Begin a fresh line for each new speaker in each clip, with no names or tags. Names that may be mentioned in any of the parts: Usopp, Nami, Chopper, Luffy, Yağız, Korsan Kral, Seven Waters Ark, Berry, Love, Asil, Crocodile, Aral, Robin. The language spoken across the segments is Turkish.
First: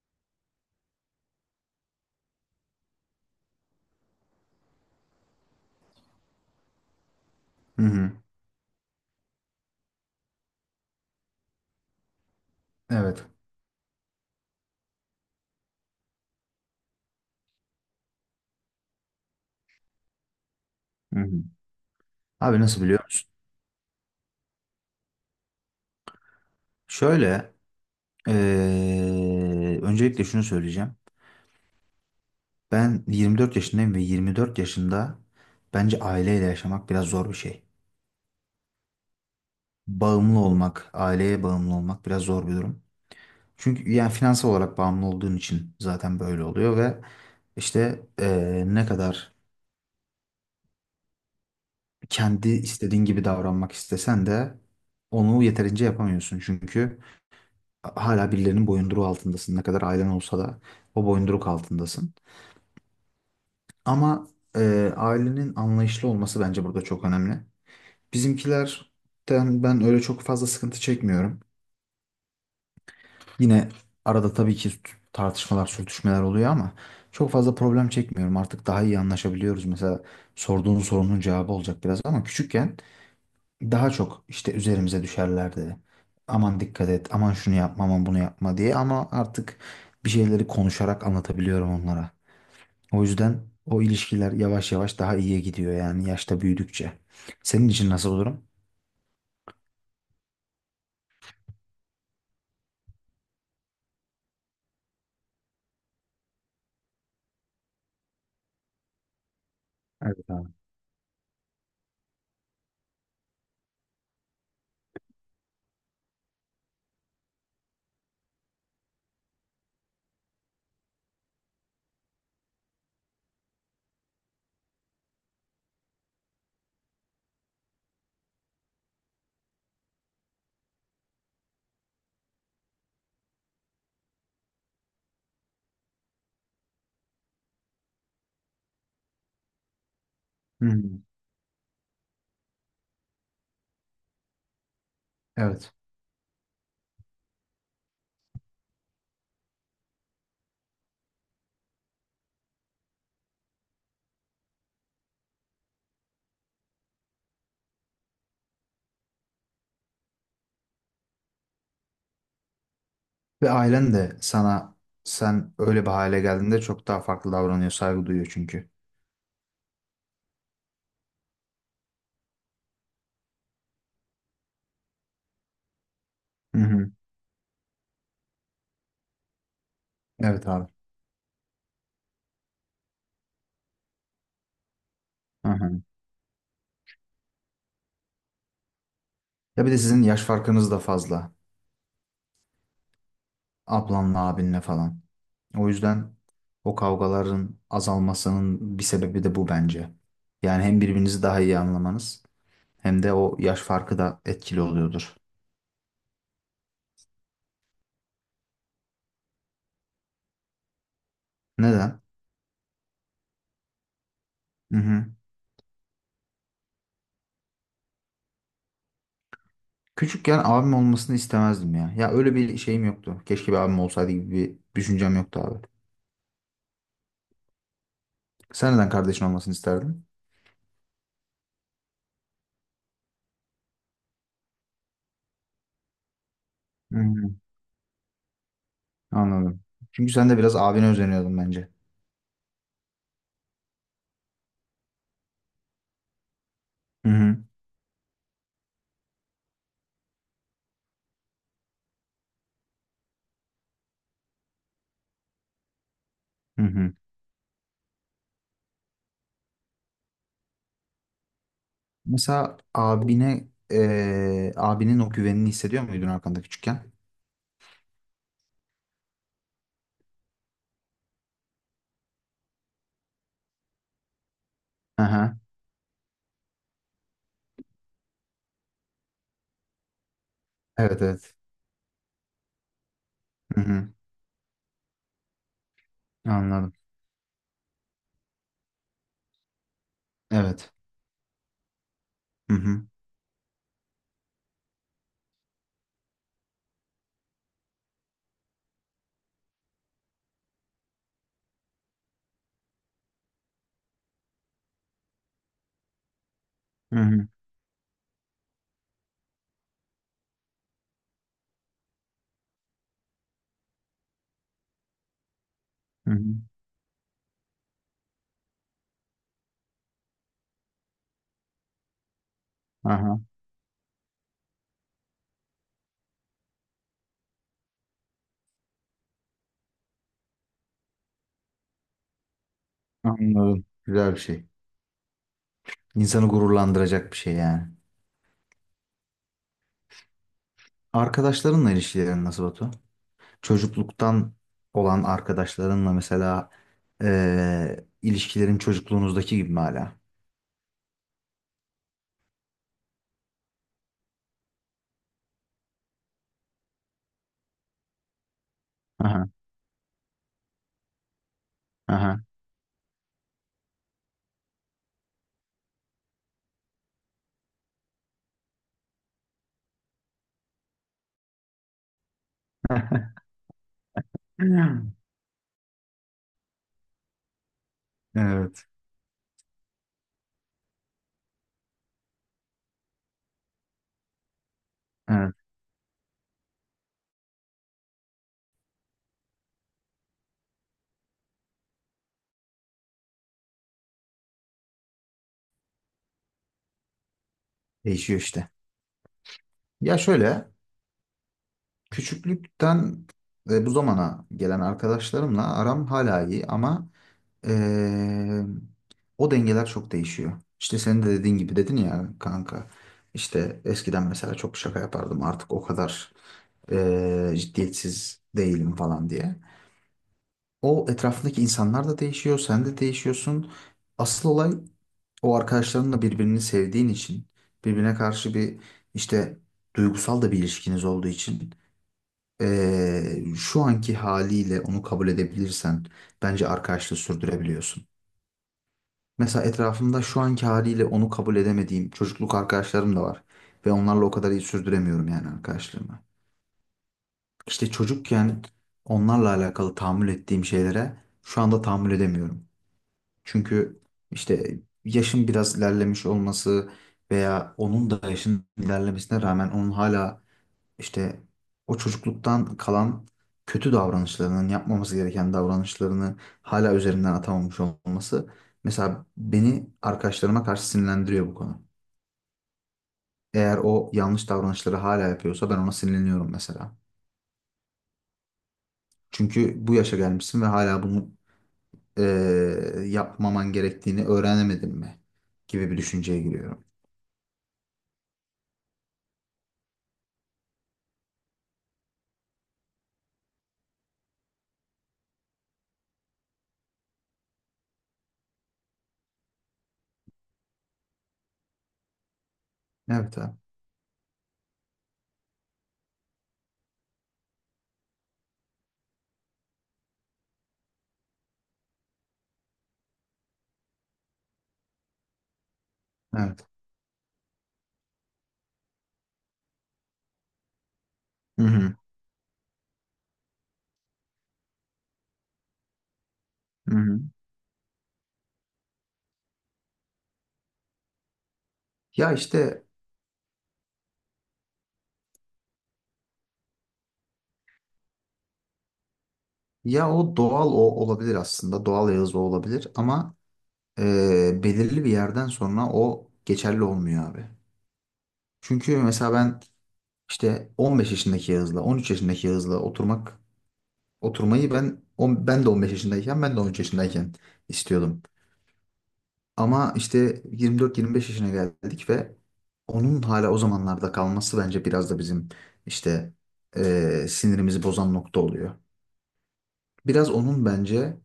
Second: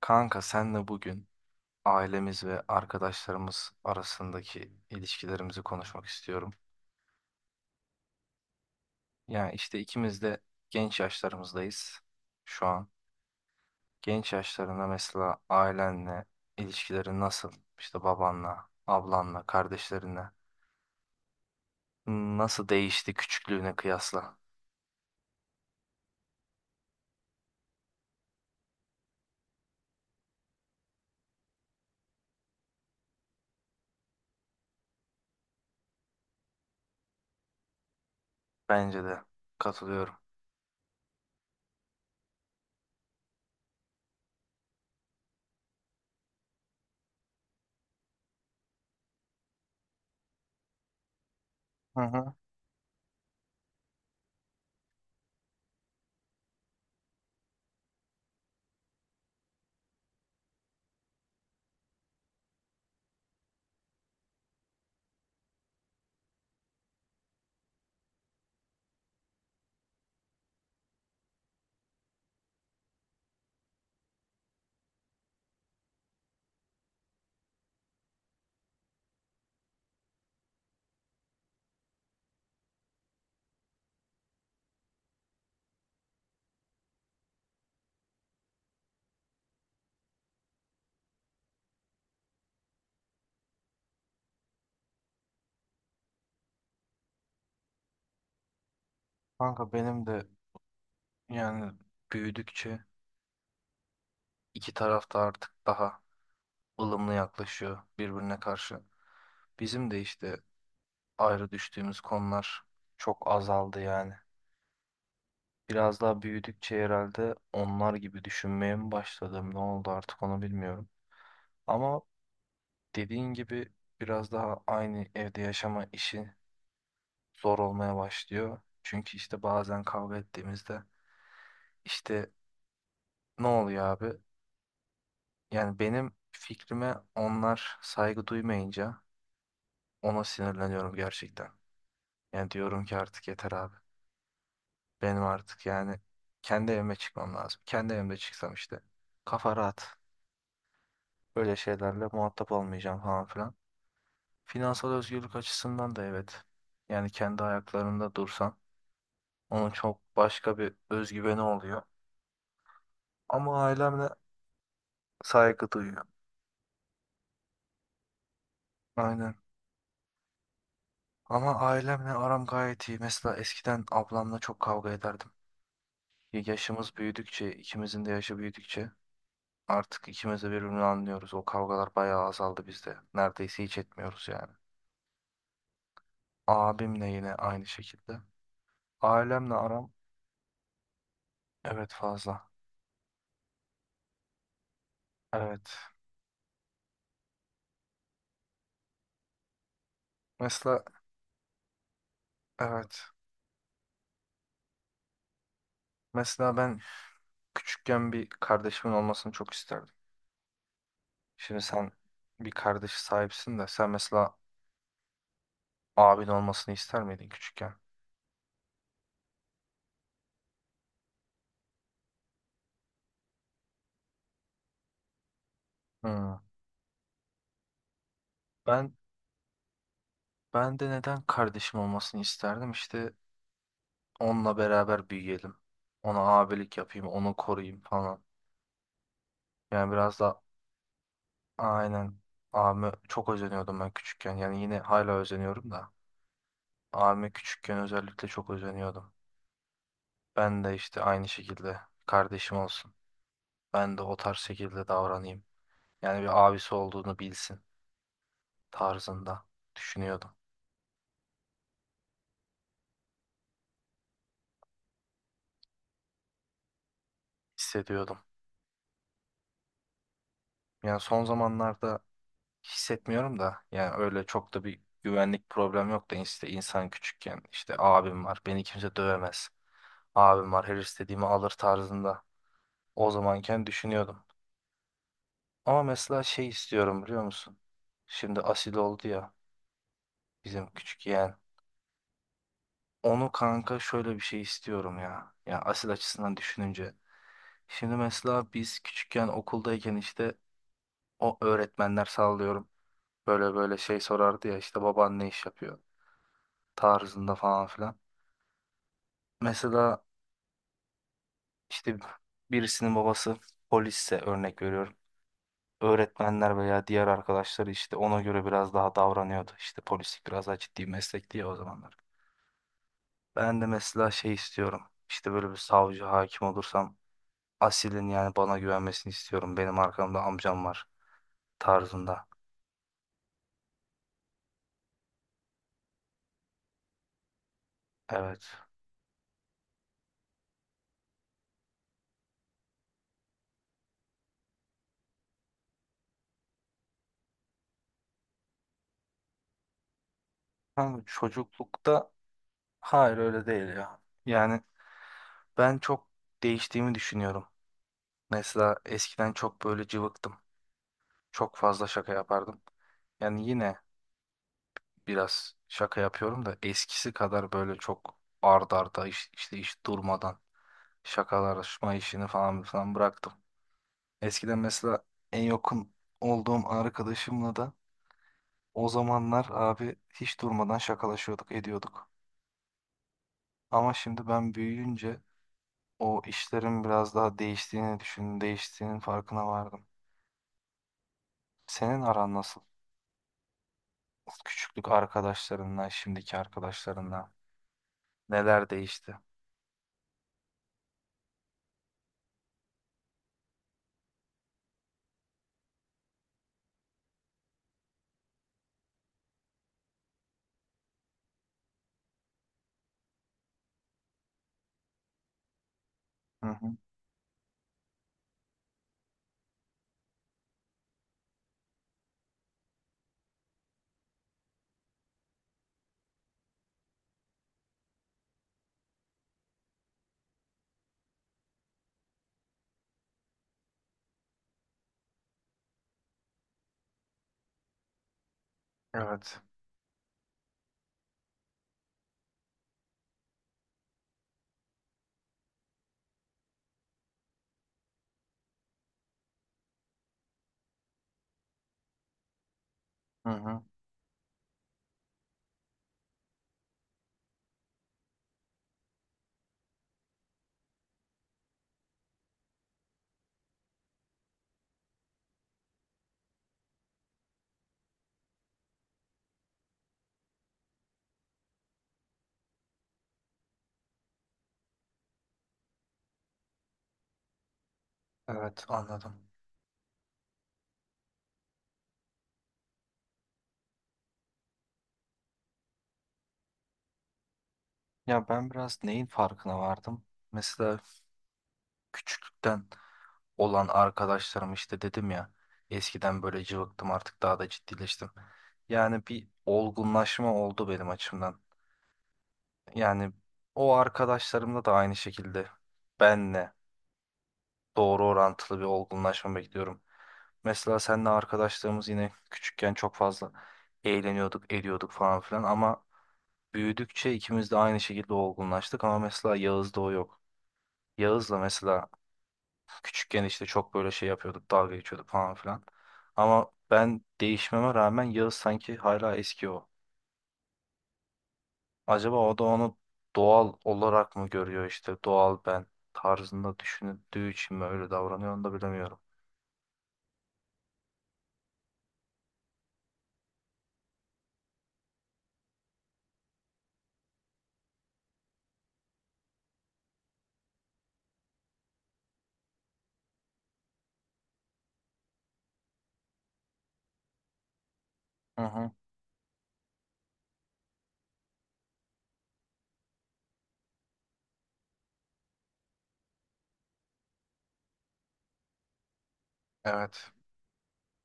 Kanka senle bugün ailemiz ve arkadaşlarımız arasındaki ilişkilerimizi konuşmak istiyorum.
Hı hı.
Yani işte ikimiz de genç yaşlarımızdayız şu an.
Evet.
Genç yaşlarında mesela ailenle ilişkilerin nasıl? İşte babanla, ablanla, kardeşlerinle
Hı hı. Abi
nasıl
nasıl biliyor
değişti
musun?
küçüklüğüne kıyasla?
Şöyle, öncelikle şunu söyleyeceğim. Ben 24 yaşındayım ve 24 yaşında bence aileyle yaşamak biraz zor bir şey.
Bence de katılıyorum.
Bağımlı olmak, aileye bağımlı olmak biraz zor bir durum. Çünkü yani finansal olarak bağımlı olduğun için zaten böyle oluyor ve işte ne kadar
Hı hı.
kendi istediğin gibi davranmak istesen de onu yeterince yapamıyorsun. Çünkü hala birilerinin boyunduruğu altındasın. Ne kadar ailen olsa da o boyunduruk altındasın. Ama ailenin anlayışlı olması bence burada çok önemli. Bizimkilerden ben öyle çok fazla sıkıntı çekmiyorum. Yine arada tabii ki tartışmalar, sürtüşmeler oluyor ama çok fazla problem çekmiyorum. Artık daha iyi anlaşabiliyoruz. Mesela sorduğun sorunun cevabı olacak biraz ama küçükken daha çok işte üzerimize düşerlerdi. Aman dikkat et, aman şunu yapma, aman bunu yapma diye ama artık bir şeyleri konuşarak anlatabiliyorum onlara. O yüzden o ilişkiler yavaş yavaş daha iyiye gidiyor yani yaşta büyüdükçe. Senin için nasıl olurum?
Kanka benim de yani büyüdükçe iki taraf da artık daha ılımlı yaklaşıyor birbirine karşı. Bizim de
Evet
işte
abi.
ayrı düştüğümüz konular çok azaldı yani. Biraz daha büyüdükçe herhalde onlar gibi düşünmeye mi başladım, ne oldu artık onu bilmiyorum. Ama dediğin gibi biraz daha aynı evde yaşama işi zor olmaya başlıyor. Çünkü işte bazen kavga ettiğimizde işte ne oluyor abi? Yani benim fikrime onlar saygı duymayınca ona
Hı hı.
sinirleniyorum gerçekten. Yani diyorum ki artık yeter abi. Benim artık
Evet.
yani kendi evime çıkmam lazım. Kendi evimde çıksam işte kafa rahat. Böyle şeylerle muhatap olmayacağım falan filan. Finansal özgürlük açısından da evet. Yani kendi ayaklarında dursan onun çok başka bir özgüveni oluyor.
Ve
Ama
ailen
ailemle
de sana sen
saygı
öyle bir
duyuyor.
hale geldiğinde çok daha farklı davranıyor, saygı duyuyor çünkü.
Aynen. Ama ailemle aram gayet iyi. Mesela eskiden ablamla çok kavga ederdim.
Hı hı.
Yaşımız büyüdükçe, ikimizin de yaşı büyüdükçe artık ikimiz
Evet
de
abi.
birbirini anlıyoruz. O kavgalar bayağı azaldı bizde. Neredeyse hiç etmiyoruz yani.
Hı hı.
Abimle yine aynı şekilde. Ailemle
Ya bir de
aram
sizin yaş farkınız da fazla.
evet fazla.
Ablanla abinle falan. O
Evet.
yüzden o kavgaların azalmasının bir sebebi de bu bence. Yani hem
Mesela
birbirinizi daha iyi anlamanız hem
evet.
de o yaş farkı da etkili oluyordur.
Mesela ben küçükken bir kardeşimin olmasını çok isterdim. Şimdi sen
Neden?
bir kardeş sahipsin de sen mesela
Hı hı.
abin olmasını ister miydin küçükken?
Küçükken abim olmasını istemezdim ya. Ya öyle bir şeyim yoktu. Keşke bir abim olsaydı gibi bir düşüncem yoktu abi.
Hmm.
Sen neden
Ben
kardeşin olmasını isterdin?
ben de neden kardeşim olmasını isterdim? İşte onunla beraber büyüyelim. Ona abilik
Hı
yapayım,
hı.
onu koruyayım falan.
Anladım.
Yani
Çünkü
biraz
sen de
da
biraz abine özeniyordun bence.
aynen abime çok özeniyordum ben küçükken. Yani yine hala özeniyorum da.
Hı
Abime
hı.
küçükken özellikle çok özeniyordum. Ben de işte aynı şekilde kardeşim olsun. Ben de o tarz şekilde davranayım. Yani bir
Hı
abisi
hı.
olduğunu bilsin tarzında düşünüyordum,
Mesela abine, abinin o güvenini hissediyor muydun arkanda küçükken?
hissediyordum. Yani son zamanlarda hissetmiyorum da yani öyle çok da bir
Aha.
güvenlik problem yok da işte insan küçükken işte abim var beni kimse dövemez. Abim var her
Evet,
istediğimi
evet.
alır tarzında o
Hı
zamanken
hı.
düşünüyordum. Ama mesela şey
Anladım.
istiyorum biliyor musun? Şimdi asil oldu ya bizim
Evet.
küçük yeğen.
Hı hı.
Onu kanka şöyle bir şey istiyorum ya. Ya asil açısından düşününce. Şimdi mesela biz küçükken okuldayken işte o öğretmenler sallıyorum. Böyle böyle şey sorardı ya işte baban ne iş yapıyor
Hı hı.
tarzında falan filan. Mesela işte birisinin babası polisse örnek veriyorum.
Hı hı.
Öğretmenler veya diğer arkadaşları işte ona göre biraz daha davranıyordu. İşte polislik biraz daha ciddi bir meslek diye o zamanlar.
Aha.
Ben de mesela şey istiyorum. İşte böyle bir savcı hakim olursam Asil'in yani bana güvenmesini istiyorum. Benim arkamda amcam var tarzında.
Anladım. Güzel bir şey. İnsanı gururlandıracak bir şey yani.
Evet.
Arkadaşlarınla ilişkilerin nasıl Batu? Çocukluktan olan arkadaşlarınla mesela ilişkilerin çocukluğunuzdaki gibi mi hala?
Ama çocuklukta hayır öyle değil ya. Yani ben çok değiştiğimi düşünüyorum. Mesela
Aha.
eskiden çok böyle cıvıktım. Çok fazla şaka
Aha.
yapardım. Yani yine biraz şaka yapıyorum da eskisi kadar böyle çok ard arda işte iş durmadan şakalaşma işini falan falan bıraktım. Eskiden mesela en yakın olduğum arkadaşımla da
Evet.
o zamanlar abi hiç durmadan şakalaşıyorduk, ediyorduk. Ama şimdi ben büyüyünce
Evet.
o işlerin biraz daha değiştiğini düşündüm, değiştiğinin farkına vardım. Senin aran nasıl? Küçüklük arkadaşlarınla, şimdiki arkadaşlarınla
Değişiyor işte.
neler değişti?
Ya şöyle, küçüklükten ve bu zamana gelen arkadaşlarımla aram hala iyi ama eee, o dengeler çok değişiyor. İşte senin de dediğin gibi dedin ya kanka. İşte eskiden mesela çok şaka yapardım artık o kadar
Hı hı.
ciddiyetsiz değilim falan diye. O etrafındaki insanlar da değişiyor, sen de değişiyorsun. Asıl olay o arkadaşların da birbirini sevdiğin için, birbirine karşı bir işte duygusal da bir ilişkiniz olduğu için. Şu anki haliyle onu kabul edebilirsen bence arkadaşlığı sürdürebiliyorsun.
Evet.
Mesela etrafımda şu anki haliyle onu kabul edemediğim çocukluk arkadaşlarım da var. Ve onlarla o kadar iyi sürdüremiyorum yani arkadaşlığımı. İşte çocukken onlarla alakalı tahammül ettiğim şeylere şu anda tahammül edemiyorum.
Hı hı.
Çünkü işte yaşım biraz ilerlemiş olması veya onun da yaşın ilerlemesine rağmen onun hala, İşte o çocukluktan kalan kötü davranışlarının yapmaması gereken davranışlarını hala üzerinden atamamış olması mesela beni arkadaşlarıma karşı sinirlendiriyor bu konu. Eğer o yanlış davranışları hala yapıyorsa ben ona sinirleniyorum mesela.
Evet, anladım.
Çünkü bu yaşa gelmişsin ve hala bunu yapmaman gerektiğini öğrenemedin mi gibi bir düşünceye giriyorum.
Ya ben biraz neyin farkına vardım? Mesela küçüklükten olan arkadaşlarım işte dedim ya eskiden böyle cıvıktım artık daha da ciddileştim. Yani bir olgunlaşma oldu benim açımdan. Yani
Evet abi.
o arkadaşlarımla da aynı şekilde benle doğru orantılı bir olgunlaşma bekliyorum. Mesela seninle arkadaşlarımız yine küçükken çok fazla eğleniyorduk, ediyorduk falan filan ama
Evet.
büyüdükçe ikimiz de aynı şekilde olgunlaştık ama mesela Yağız'da o yok. Yağız'la
Hı hı.
mesela küçükken işte çok böyle şey yapıyorduk, dalga geçiyorduk falan filan. Ama
Hı hı.
ben değişmeme rağmen Yağız sanki hala eski o.
Ya
Acaba o da
işte
onu doğal olarak mı görüyor işte doğal ben tarzında düşündüğü için mi öyle davranıyor onu da bilemiyorum.
ya o doğal o olabilir aslında. Doğal Yağız o olabilir ama belirli bir yerden sonra o geçerli olmuyor abi. Çünkü mesela ben işte 15 yaşındaki Yağız'la 13 yaşındaki Yağız'la oturmayı ben de 15 yaşındayken ben de 13 yaşındayken istiyordum.
Hı hı,
Ama işte 24-25 yaşına geldik ve onun hala o zamanlarda kalması bence biraz da bizim işte sinirimizi bozan nokta oluyor. Biraz
evet.
onun bence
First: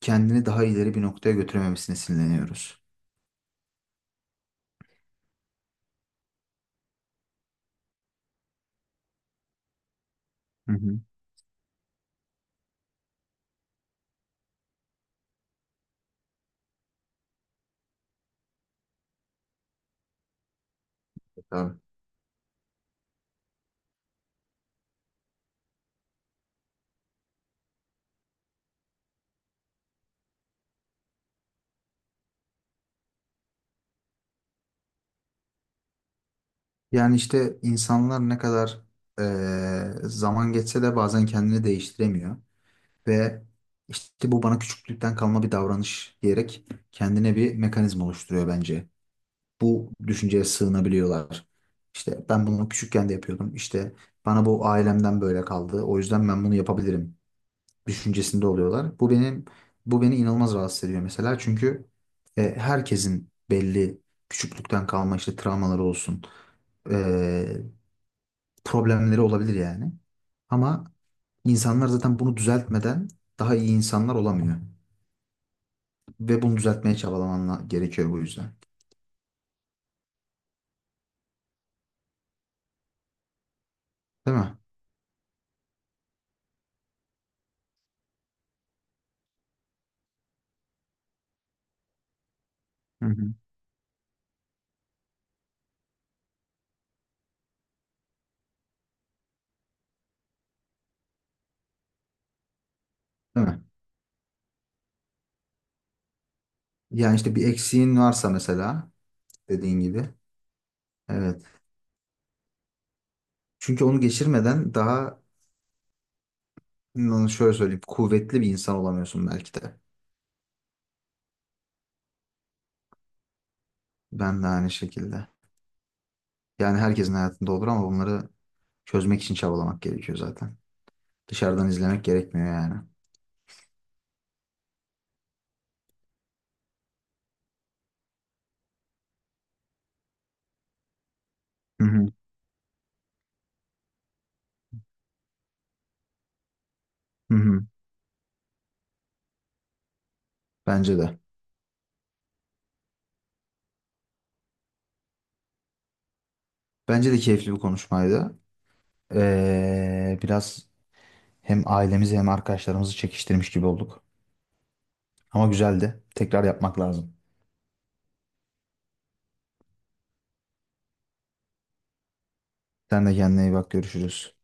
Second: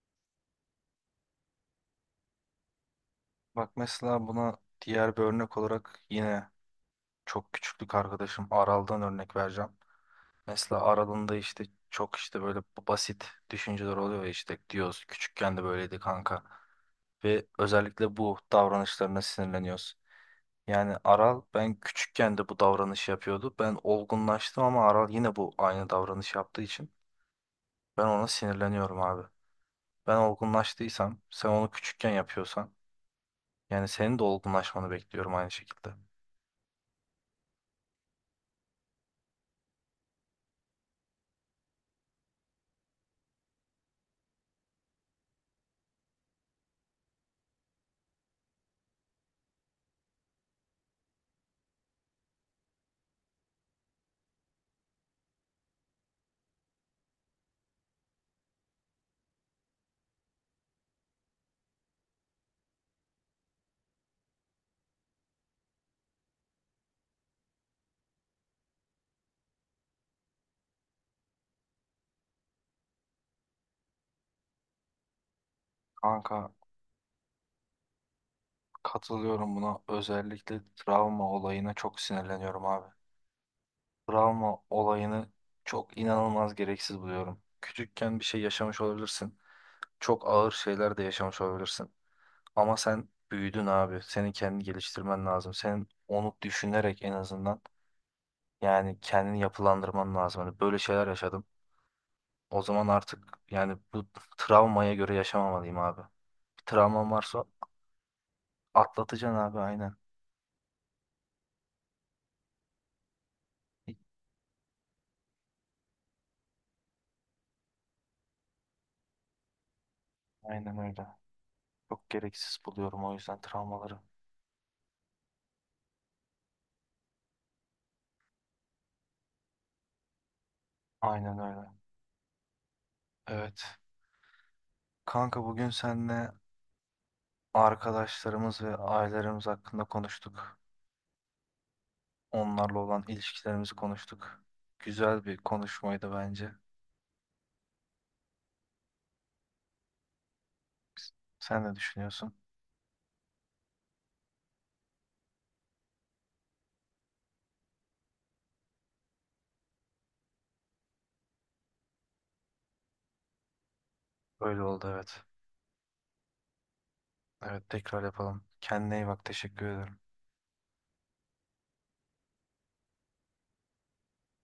kendini daha ileri bir noktaya götürememesine sinirleniyoruz.
Bak mesela buna diğer bir örnek olarak yine çok küçüklük arkadaşım Aral'dan örnek vereceğim. Mesela
Hı
Aral'ın da işte çok işte böyle basit düşünceler oluyor ya işte diyoruz küçükken de böyleydi kanka. Ve özellikle bu davranışlarına sinirleniyoruz. Yani Aral
hı.
ben küçükken de bu davranışı yapıyordu. Ben olgunlaştım ama Aral yine bu aynı davranış yaptığı için ben ona sinirleniyorum abi. Ben olgunlaştıysam sen onu küçükken yapıyorsan yani senin de olgunlaşmanı bekliyorum aynı şekilde.
Yani işte insanlar ne kadar zaman geçse de bazen kendini değiştiremiyor ve işte bu bana küçüklükten kalma bir davranış diyerek kendine bir mekanizma oluşturuyor bence. Bu düşünceye sığınabiliyorlar. İşte ben bunu küçükken de yapıyordum. İşte bana bu ailemden böyle kaldı. O yüzden ben bunu yapabilirim düşüncesinde oluyorlar. Bu beni inanılmaz rahatsız ediyor mesela. Çünkü herkesin belli küçüklükten kalma işte travmaları olsun problemleri olabilir yani. Ama insanlar zaten bunu düzeltmeden daha iyi insanlar olamıyor.
Kanka
Ve bunu düzeltmeye gerekiyor bu yüzden.
katılıyorum buna. Özellikle travma olayına çok sinirleniyorum abi.
Değil
Travma
mi?
olayını çok inanılmaz gereksiz buluyorum. Küçükken bir şey yaşamış olabilirsin. Çok ağır şeyler de yaşamış olabilirsin. Ama
Hı
sen
hı.
büyüdün abi. Senin kendini geliştirmen lazım. Senin onu düşünerek en azından yani kendini yapılandırman lazım. Hani böyle şeyler yaşadım. O zaman artık
Değil mi?
yani bu travmaya göre yaşamamalıyım abi. Bir travman
Yani işte
varsa
bir eksiğin varsa mesela
atlatacaksın abi
dediğin
aynen.
gibi. Evet. Çünkü onu geçirmeden daha şöyle söyleyeyim kuvvetli bir insan olamıyorsun belki de.
Aynen öyle. Çok gereksiz buluyorum o yüzden travmaları.
Ben de aynı şekilde. Yani herkesin hayatında olur ama bunları çözmek için çabalamak gerekiyor zaten.
Aynen öyle.
Dışarıdan izlemek gerekmiyor yani.
Evet. Kanka bugün seninle arkadaşlarımız ve ailelerimiz hakkında konuştuk.
Hı hı.
Onlarla olan ilişkilerimizi konuştuk. Güzel bir konuşmaydı bence.
Hı hı. Bence de.
Sen ne düşünüyorsun?
Bence de keyifli bir konuşmaydı. Biraz hem ailemizi hem arkadaşlarımızı çekiştirmiş gibi olduk.
Öyle oldu evet.
Ama güzeldi. Tekrar yapmak lazım.
Evet tekrar yapalım. Kendine iyi bak. Teşekkür ederim.
Sen de kendine iyi bak. Görüşürüz.